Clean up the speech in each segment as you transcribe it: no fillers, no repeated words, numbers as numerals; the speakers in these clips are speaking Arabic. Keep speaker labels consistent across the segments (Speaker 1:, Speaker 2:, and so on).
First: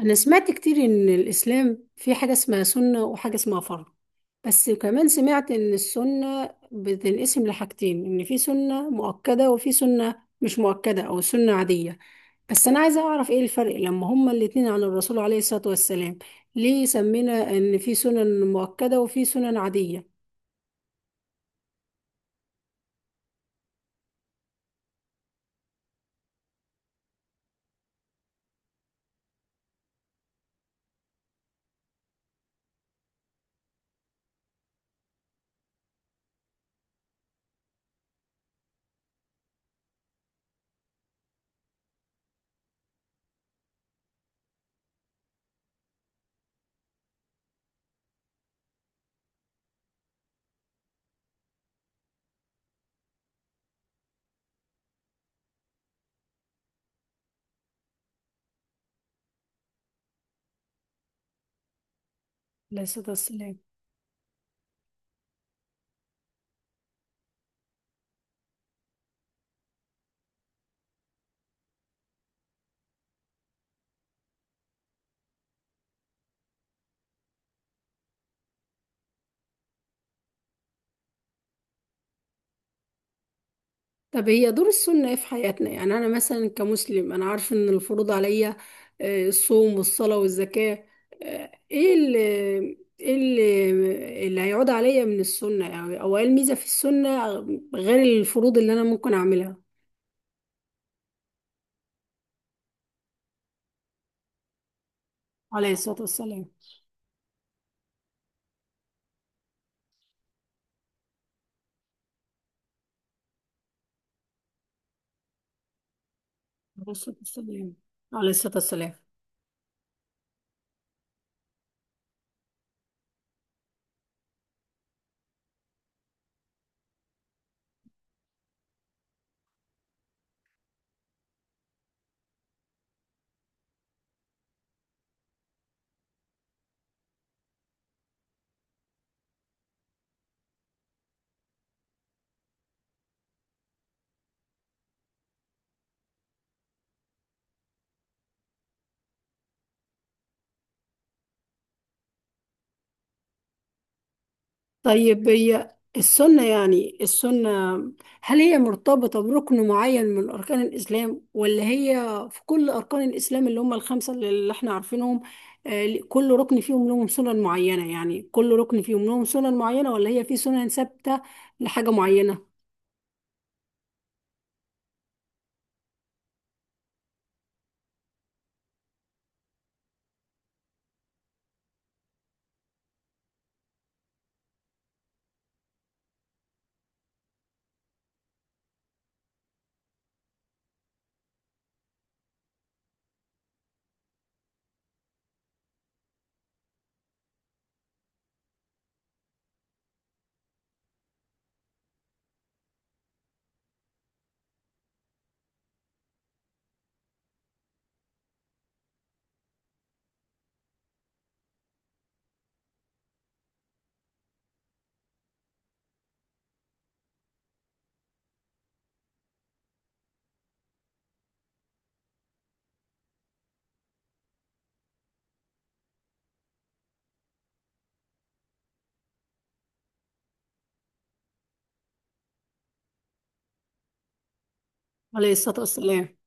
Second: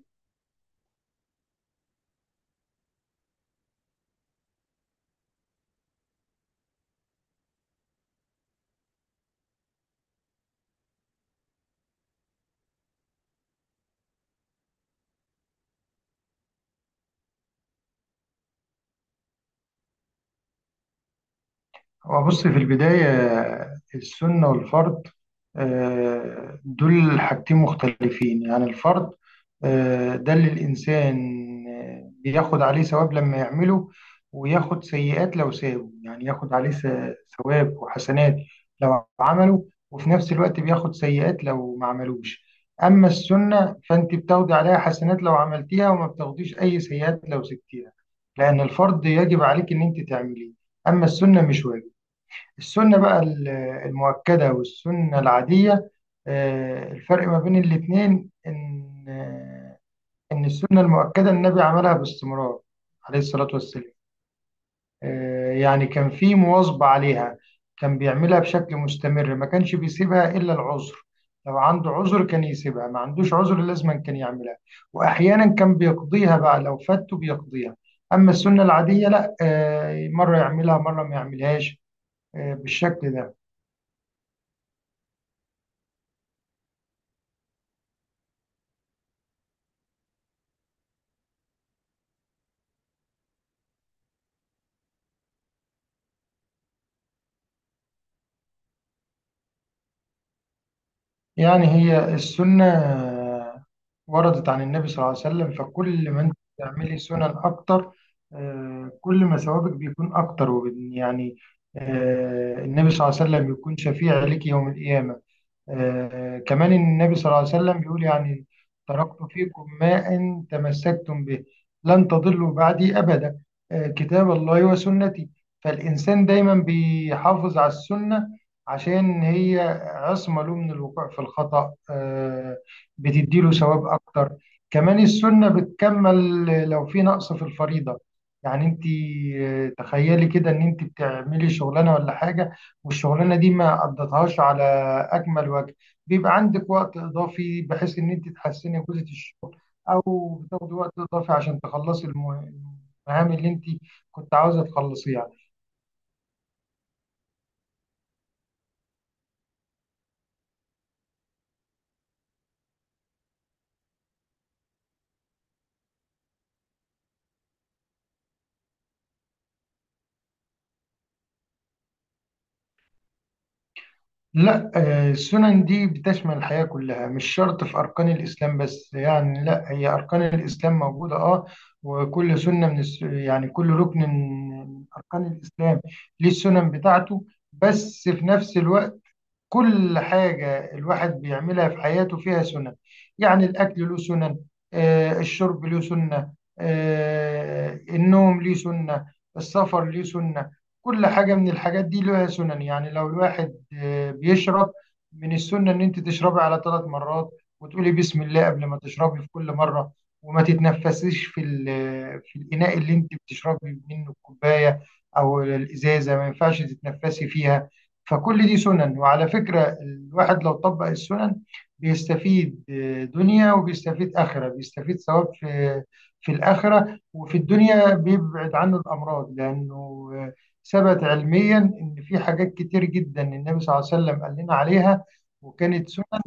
Speaker 1: أنا سمعت كتير إن الإسلام في حاجة اسمها سنة وحاجة اسمها فرض. بس كمان سمعت إن السنة بتنقسم لحاجتين، إن في سنة مؤكدة وفي سنة مش مؤكدة أو سنة عادية. بس أنا عايزة أعرف إيه الفرق لما هما الاتنين عن الرسول عليه الصلاة والسلام. ليه سمينا إن في سنن مؤكدة وفي سنن عادية؟
Speaker 2: هو بص في البداية، السنة والفرض. دول حاجتين مختلفين، يعني الفرض ده اللي الإنسان بياخد عليه ثواب لما يعمله، وياخد سيئات لو سابه، يعني ياخد عليه ثواب وحسنات لو عمله، وفي نفس الوقت بياخد سيئات لو ما عملوش. أما السنة فأنت بتاخدي عليها حسنات لو عملتيها وما بتاخديش أي سيئات لو سبتيها، لأن الفرض يجب عليك إن أنت تعمليه، أما السنة مش واجب. السنة بقى المؤكدة والسنة العادية، الفرق ما بين الاتنين إن السنة المؤكدة النبي عملها باستمرار،
Speaker 1: عليه الصلاة
Speaker 2: عليه الصلاة
Speaker 1: والسلام.
Speaker 2: والسلام. يعني كان في مواظبة عليها، كان بيعملها بشكل مستمر، ما كانش بيسيبها إلا العذر، لو عنده عذر كان يسيبها، ما عندوش عذر لازما كان يعملها، وأحيانا كان بيقضيها بقى، لو فاته بيقضيها. أما السنة العادية لا، مرة يعملها مرة ما يعملهاش، بالشكل ده.
Speaker 1: طب هي دور السنة ايه في حياتنا؟ يعني انا مثلا كمسلم انا عارفه ان الفروض عليا، الصوم والصلاة والزكاة. آه، ايه اللي ايه اللي هيعود عليا من السنة؟ يعني او ايه الميزة في السنة غير الفروض اللي انا ممكن اعملها؟
Speaker 2: يعني هي السنة وردت عن النبي صلى الله عليه وسلم،
Speaker 1: عليه الصلاة
Speaker 2: فكل ما انت
Speaker 1: والسلام.
Speaker 2: بتعملي سنن اكتر، كل ما ثوابك بيكون اكتر، يعني النبي صلى الله عليه وسلم بيكون شفيع لك يوم القيامة. كمان
Speaker 1: عليه
Speaker 2: النبي
Speaker 1: الصلاة
Speaker 2: صلى الله عليه
Speaker 1: والسلام.
Speaker 2: وسلم بيقول،
Speaker 1: عليه
Speaker 2: يعني
Speaker 1: الصلاة والسلام.
Speaker 2: تركت فيكم ما إن تمسكتم به لن تضلوا بعدي أبدا، كتاب الله وسنتي. فالإنسان دايما بيحافظ على السنة عشان هي عصمة له من الوقوع في الخطأ، بتديله ثواب أكتر. كمان السنة بتكمل لو في نقص في الفريضة، يعني انت تخيلي كده ان انت بتعملي شغلانه ولا حاجه، والشغلانه دي ما قضتهاش على اكمل وجه، بيبقى عندك وقت اضافي بحيث ان انت تحسني جوده الشغل، او بتاخدي وقت اضافي عشان تخلصي المهام اللي انت كنت عاوزه تخلصيها.
Speaker 1: طيب، هي السنة يعني السنة هل هي مرتبطة بركن معين من أركان الإسلام، ولا هي في كل أركان الإسلام اللي هم الخمسة اللي احنا عارفينهم؟ كل ركن فيهم لهم سنن معينة، يعني كل ركن فيهم لهم سنن معينة، ولا هي في سنن ثابتة لحاجة معينة؟
Speaker 2: لا، السنن دي بتشمل الحياه كلها، مش شرط في اركان الاسلام بس، يعني لا، هي اركان الاسلام موجوده، وكل سنه يعني كل ركن من اركان الاسلام ليه السنن بتاعته، بس في نفس الوقت كل حاجة الواحد بيعملها في حياته فيها سنن. يعني الأكل له سنن، الشرب له سنة، النوم له سنة، السفر له سنة. كل حاجة من الحاجات دي لها سنن، يعني لو الواحد بيشرب، من السنة إن أنت تشربي على ثلاث مرات، وتقولي بسم الله قبل ما تشربي في كل مرة، وما تتنفسيش في الإناء اللي أنت بتشربي منه، الكوباية أو الإزازة، ما ينفعش تتنفسي فيها. فكل دي سنن، وعلى فكرة الواحد لو طبق السنن بيستفيد دنيا، وبيستفيد آخرة، بيستفيد ثواب في الآخرة، وفي الدنيا بيبعد عنه الأمراض، لأنه ثبت علميا إن في حاجات كتير جدا النبي صلى الله عليه وسلم قال لنا عليها
Speaker 1: عليه الصلاة
Speaker 2: وكانت سنن،
Speaker 1: والسلام.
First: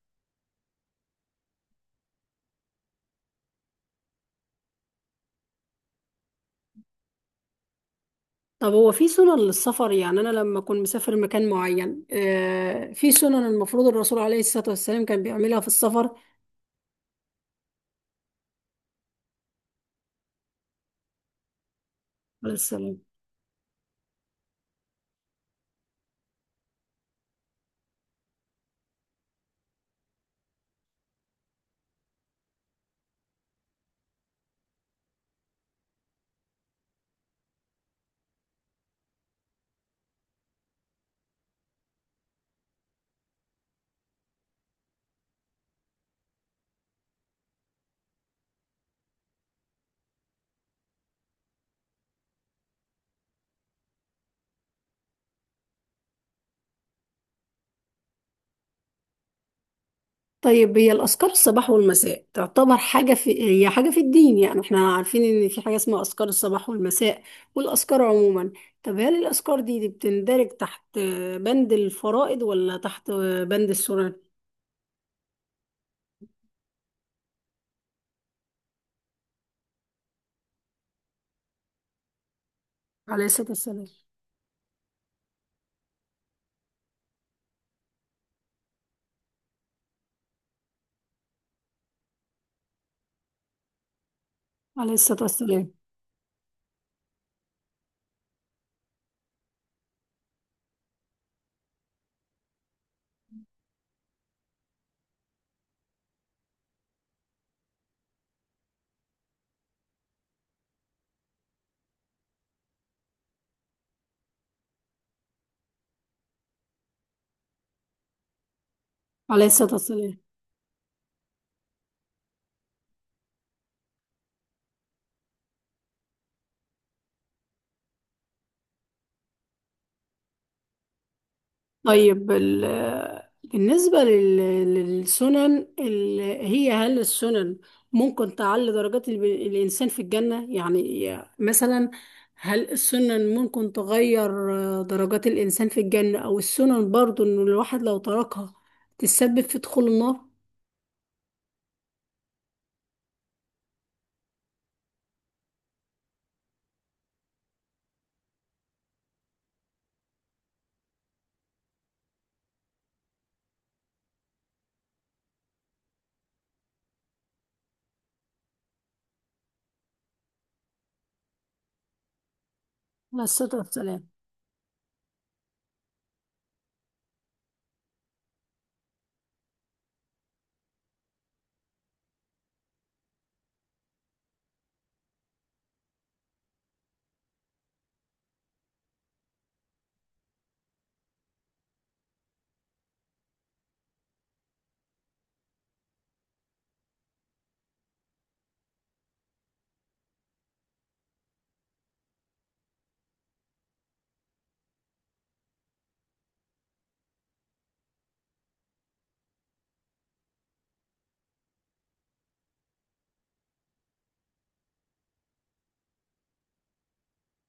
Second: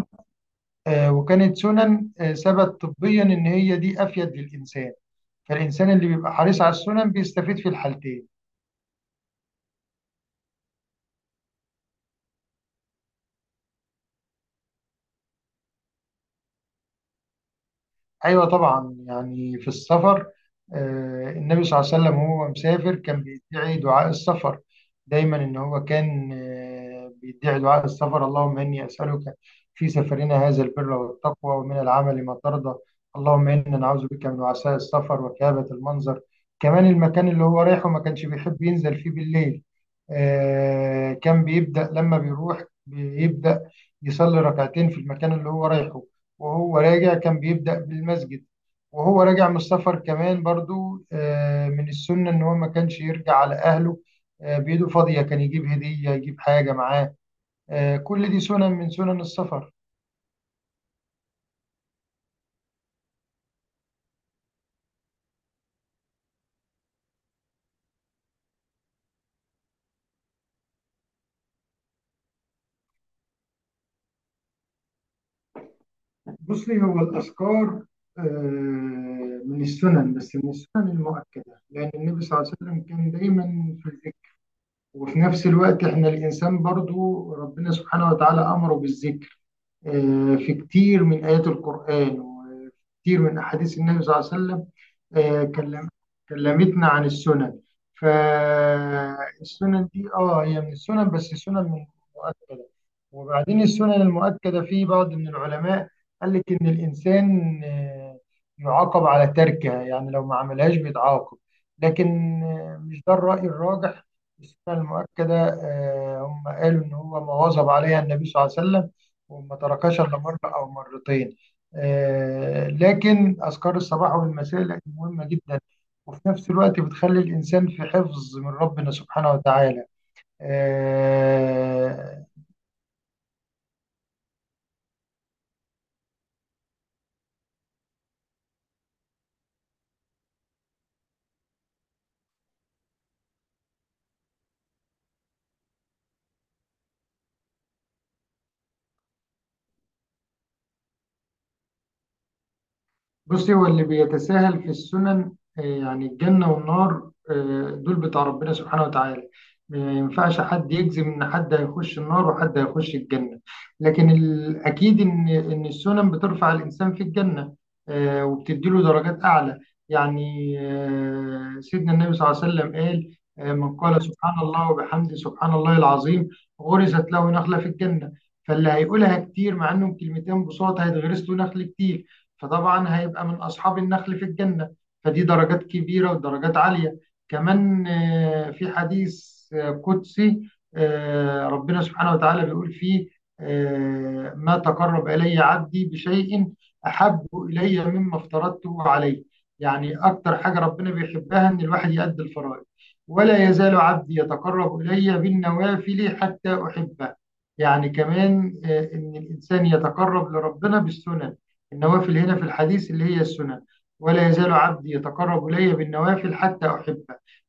Speaker 2: ثبت طبيا إن هي دي أفيد للإنسان. فالإنسان اللي بيبقى حريص على السنن بيستفيد في الحالتين.
Speaker 1: طب هو في سنن للسفر؟ يعني أنا لما أكون مسافر مكان معين، في سنن المفروض الرسول عليه الصلاة والسلام كان بيعملها في السفر.
Speaker 2: ايوه طبعا، يعني في السفر، النبي صلى الله عليه وسلم وهو
Speaker 1: عليه
Speaker 2: مسافر
Speaker 1: السلام.
Speaker 2: كان بيدعي دعاء السفر دايما، ان هو كان بيدعي دعاء السفر: اللهم اني اسالك في سفرنا هذا البر والتقوى ومن العمل ما ترضى، اللهم انا نعوذ بك من وعثاء السفر وكآبة المنظر. كمان المكان اللي هو رايحه ما كانش بيحب ينزل فيه بالليل، كان بيبدأ لما بيروح، بيبدأ يصلي ركعتين في المكان اللي هو رايحه، وهو راجع كان بيبدأ بالمسجد. وهو راجع من السفر كمان برضو، من السنة إن هو ما كانش يرجع على أهله بإيده فاضية، كان يجيب هدية، يجيب حاجة معاه. كل دي سنن من سنن السفر.
Speaker 1: طيب، هي الأذكار الصباح والمساء تعتبر حاجة في هي حاجة في الدين؟ يعني احنا عارفين إن في حاجة اسمها أذكار الصباح والمساء والأذكار عموما. طب هل الأذكار دي بتندرج تحت بند الفرائض ولا تحت بند السنن؟
Speaker 2: بصي، هو الأذكار من السنن، بس من السنن المؤكدة، لأن النبي صلى الله عليه وسلم كان
Speaker 1: عليه الصلاة
Speaker 2: دايما
Speaker 1: والسلام.
Speaker 2: في الذكر، وفي نفس الوقت إحنا الإنسان برضو ربنا سبحانه وتعالى أمره بالذكر في كتير من آيات القرآن، وفي كتير من أحاديث النبي صلى الله عليه وسلم
Speaker 1: عليه الصلاة
Speaker 2: آه،
Speaker 1: والسلام.
Speaker 2: كلم كلمتنا عن السنن. فالسنن دي هي من السنن، بس سنن مؤكدة. وبعدين السنن المؤكدة في بعض من العلماء قال لك إن الإنسان يعاقب على تركها، يعني لو ما عملهاش بيتعاقب. لكن مش ده الرأي الراجح. السنن المؤكدة هم قالوا إن هو ما واظب عليها النبي صلى الله عليه وسلم،
Speaker 1: عليه
Speaker 2: وما
Speaker 1: الصلاة
Speaker 2: تركش
Speaker 1: والسلام.
Speaker 2: إلا مرة أو مرتين. لكن أذكار الصباح والمساء لا، مهمة جدا، وفي نفس الوقت بتخلي الإنسان في حفظ من ربنا سبحانه وتعالى. آه،
Speaker 1: طيب، بالنسبة للسنن هي هل السنن ممكن تعلي درجات الإنسان في الجنة؟ يعني مثلا هل السنن ممكن تغير درجات الإنسان في الجنة، أو السنن برضو إن الواحد لو تركها تسبب في دخول النار؟
Speaker 2: بصي، هو اللي بيتساهل في السنن يعني الجنة والنار دول بتاع ربنا سبحانه وتعالى، ما ينفعش حد يجزم ان حد هيخش النار وحد هيخش الجنة، لكن الاكيد ان السنن بترفع الانسان في الجنة، وبتديله درجات اعلى. يعني سيدنا النبي صلى الله عليه وسلم قال
Speaker 1: على الصلاة
Speaker 2: من قال
Speaker 1: والسلام.
Speaker 2: سبحان الله وبحمده سبحان الله العظيم، غرست له نخلة في الجنة. فاللي هيقولها كتير، مع انهم كلمتين بساطة، هيتغرس له نخل كتير، فطبعا هيبقى من أصحاب النخل في الجنة، فدي درجات كبيرة ودرجات عالية. كمان في حديث قدسي، ربنا سبحانه وتعالى بيقول فيه: ما تقرب إلي عبدي بشيء أحب إلي مما افترضته عليه، يعني أكتر حاجة ربنا بيحبها إن الواحد يأدي الفرائض. ولا يزال عبدي يتقرب إلي بالنوافل حتى أحبه، يعني كمان إن الإنسان يتقرب لربنا بالسنن، النوافل هنا في الحديث اللي هي السنن. ولا يزال عبدي يتقرب إلي بالنوافل حتى أحبه،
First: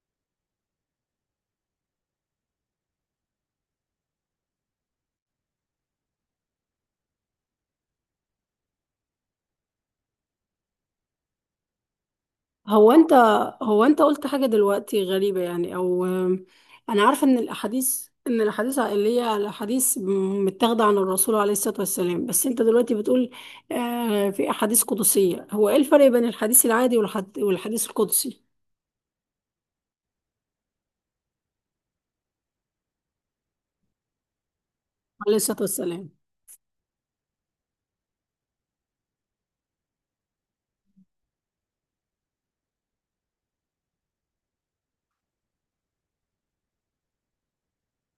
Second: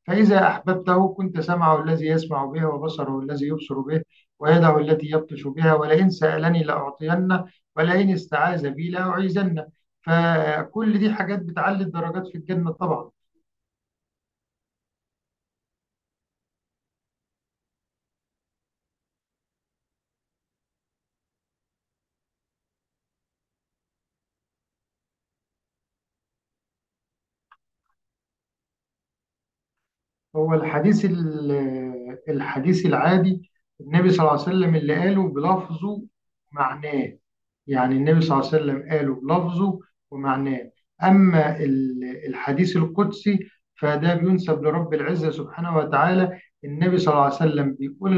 Speaker 2: فإذا أحببته كنت سمعه الذي يسمع به، وبصره الذي يبصر به، ويده التي يبطش بها، ولئن سألني لأعطينه، ولئن استعاذ بي لأعيذنه. فكل دي حاجات بتعلي الدرجات في الجنة
Speaker 1: هو
Speaker 2: طبعا.
Speaker 1: انت هو انت قلت حاجة دلوقتي غريبة؟ يعني او انا عارفة ان الاحاديث عائلية الاحاديث متاخدة عن الرسول عليه الصلاة والسلام، بس انت دلوقتي بتقول في احاديث قدسية. هو ايه الفرق بين الحديث العادي والحديث القدسي؟
Speaker 2: هو الحديث الحديث العادي، النبي صلى الله عليه وسلم اللي قاله
Speaker 1: عليه الصلاة
Speaker 2: بلفظه،
Speaker 1: والسلام.
Speaker 2: معناه، يعني النبي صلى الله عليه وسلم قاله بلفظه ومعناه. أما الحديث القدسي، فده بينسب لرب العزة سبحانه وتعالى، النبي صلى الله عليه وسلم بيقول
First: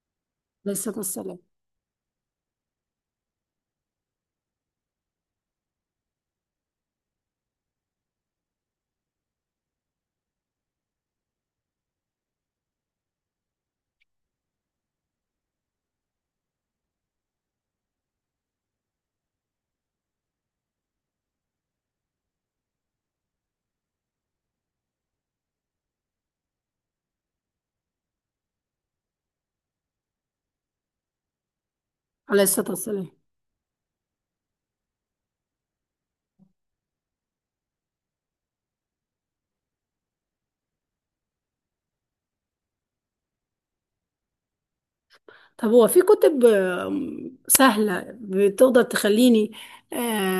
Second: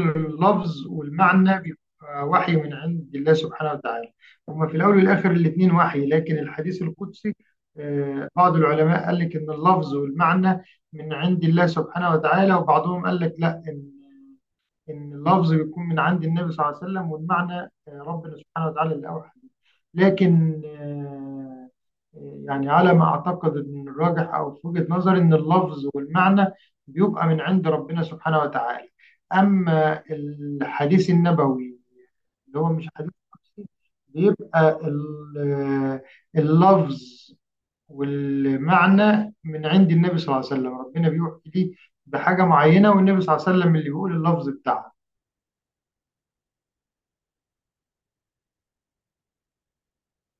Speaker 1: عليه
Speaker 2: اللفظ،
Speaker 1: الصلاة والسلام.
Speaker 2: والمعنى بيبقى وحي من عند الله سبحانه وتعالى. هما في الأول والآخر الاتنين وحي، لكن الحديث القدسي بعض العلماء قال لك إن اللفظ والمعنى من عند الله سبحانه وتعالى، وبعضهم قال لك لا، إن اللفظ بيكون من عند النبي صلى الله عليه وسلم، والمعنى ربنا سبحانه وتعالى اللي أوحى به. لكن يعني على ما أعتقد إن الراجح، أو في وجهة نظري، إن اللفظ والمعنى بيبقى من عند ربنا سبحانه وتعالى. أما الحديث النبوي
Speaker 1: عليه
Speaker 2: اللي
Speaker 1: الصلاة
Speaker 2: هو مش
Speaker 1: والسلام.
Speaker 2: حديث شخصي، بيبقى اللفظ والمعنى من عند النبي صلى الله عليه وسلم، ربنا بيوحي لي بحاجة معينة، والنبي صلى الله عليه وسلم اللي بيقول اللفظ بتاعها.
Speaker 1: طب هو في كتب سهلة بتقدر تخليني آه،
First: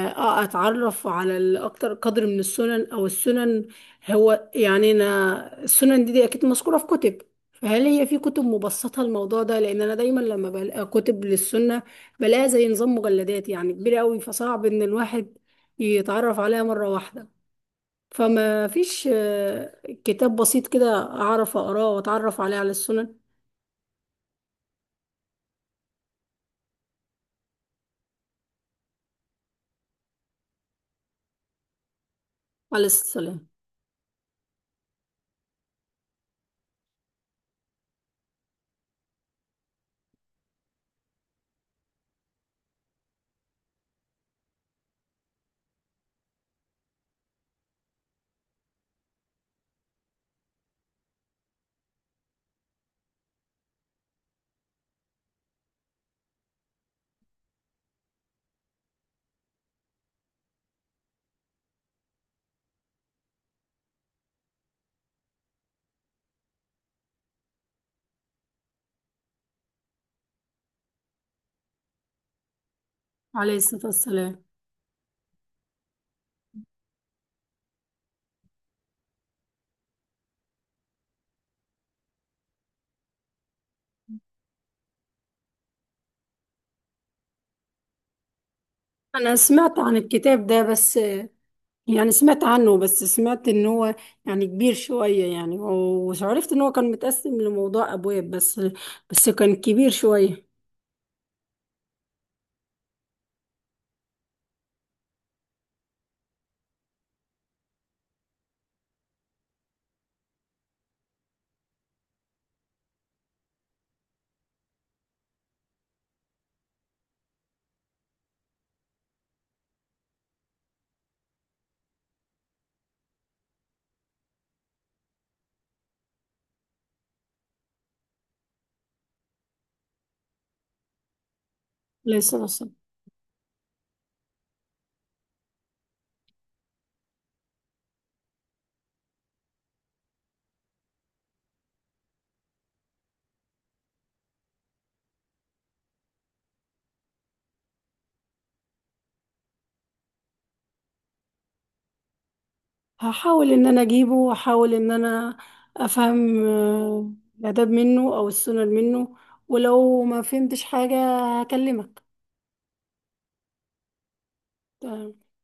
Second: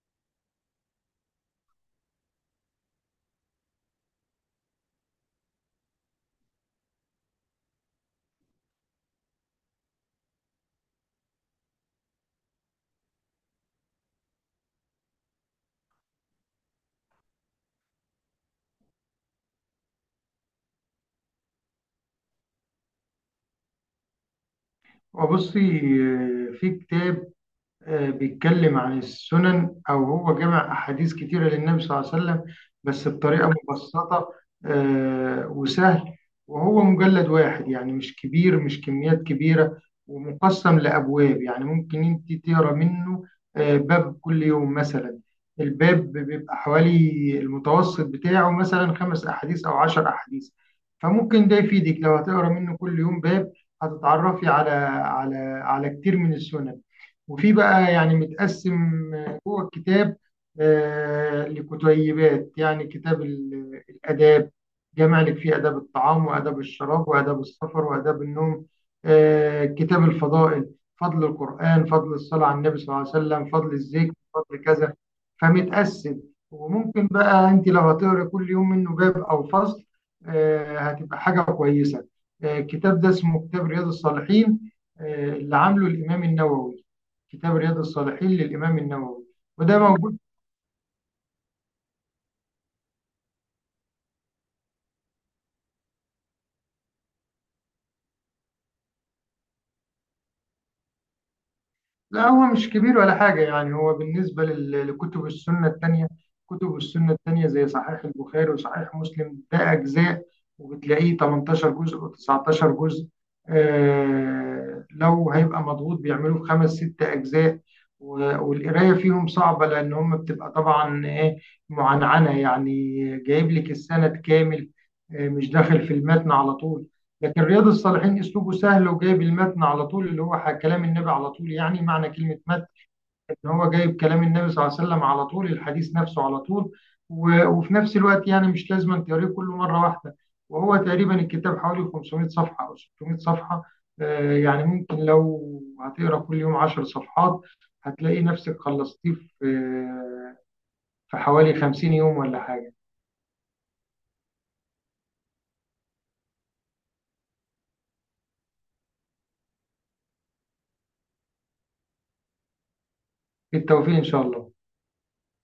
Speaker 1: أتعرف على الأكتر قدر من السنن؟ أو السنن هو يعني أنا السنن دي أكيد مذكورة في كتب. فهل هي في كتب مبسطة الموضوع ده؟ لأن أنا دايما لما بلاقي كتب للسنة بلاقيها زي نظام مجلدات، يعني كبيرة أوي، فصعب إن الواحد يتعرف عليها مرة واحدة. فما فيش كتاب بسيط كده أعرف أقراه وأتعرف عليه على السنن؟
Speaker 2: وبصي، في كتاب بيتكلم عن السنن، أو هو جمع أحاديث كتيرة للنبي صلى الله عليه وسلم،
Speaker 1: عليه
Speaker 2: بس
Speaker 1: الصلاة.
Speaker 2: بطريقة مبسطة، وسهل، وهو مجلد واحد، يعني مش كبير، مش كميات كبيرة، ومقسم لأبواب، يعني ممكن أنت تقرأ منه باب كل يوم مثلا، الباب بيبقى حوالي، المتوسط بتاعه مثلا خمس أحاديث أو 10 أحاديث، فممكن ده يفيدك لو هتقرأ منه كل يوم باب، هتتعرفي على كتير من السنن. وفي بقى يعني متقسم جوه الكتاب لكتيبات، يعني كتاب الآداب، جامع لك فيه آداب الطعام وآداب الشراب وآداب السفر وآداب النوم، كتاب الفضائل، فضل القرآن، فضل الصلاة على النبي صلى الله عليه وسلم،
Speaker 1: عليه
Speaker 2: فضل
Speaker 1: الصلاة
Speaker 2: الذكر،
Speaker 1: والسلام.
Speaker 2: فضل كذا. فمتقسم، وممكن بقى أنت لو هتقرأ كل يوم منه باب أو فصل، هتبقى حاجة كويسة. الكتاب ده اسمه كتاب رياض الصالحين، اللي عامله الإمام النووي، كتاب رياض الصالحين للإمام النووي.
Speaker 1: انا سمعت
Speaker 2: وده
Speaker 1: عن
Speaker 2: موجود.
Speaker 1: الكتاب ده. بس يعني سمعت عنه، بس سمعت ان هو يعني كبير شوية، يعني وعرفت ان هو كان متقسم لموضوع ابواب، بس كان كبير شوية.
Speaker 2: لا، هو مش كبير ولا حاجة، يعني هو بالنسبة لكتب السنة التانية، كتب السنة التانية زي صحيح البخاري وصحيح مسلم، ده أجزاء، وبتلاقيه 18 جزء و19 جزء، لو هيبقى مضغوط بيعملوه في خمس ست أجزاء. و- والقراية فيهم صعبة، لأن هم بتبقى طبعا إيه، معنعنة، يعني جايب لك السند كامل، مش داخل في المتن على طول. لكن رياض الصالحين اسلوبه سهل، وجايب المتن على طول، اللي هو كلام النبي على طول، يعني معنى
Speaker 1: عليه
Speaker 2: كلمة
Speaker 1: الصلاة
Speaker 2: متن
Speaker 1: والسلام.
Speaker 2: ان هو جايب كلام النبي صلى الله عليه وسلم على طول، الحديث نفسه على طول. و- وفي نفس الوقت يعني مش لازم أن تقريه كله مرة واحدة، وهو تقريبا الكتاب حوالي 500 صفحة او 600 صفحة، يعني ممكن لو هتقرا كل يوم 10 صفحات، هتلاقي نفسك خلصتيه في حوالي 50 يوم ولا حاجة.
Speaker 1: هحاول ان انا اجيبه واحاول ان انا افهم الاداب منه او السنن منه، ولو ما فهمتش حاجة هكلمك.
Speaker 2: بالتوفيق ان شاء الله.
Speaker 1: تمام.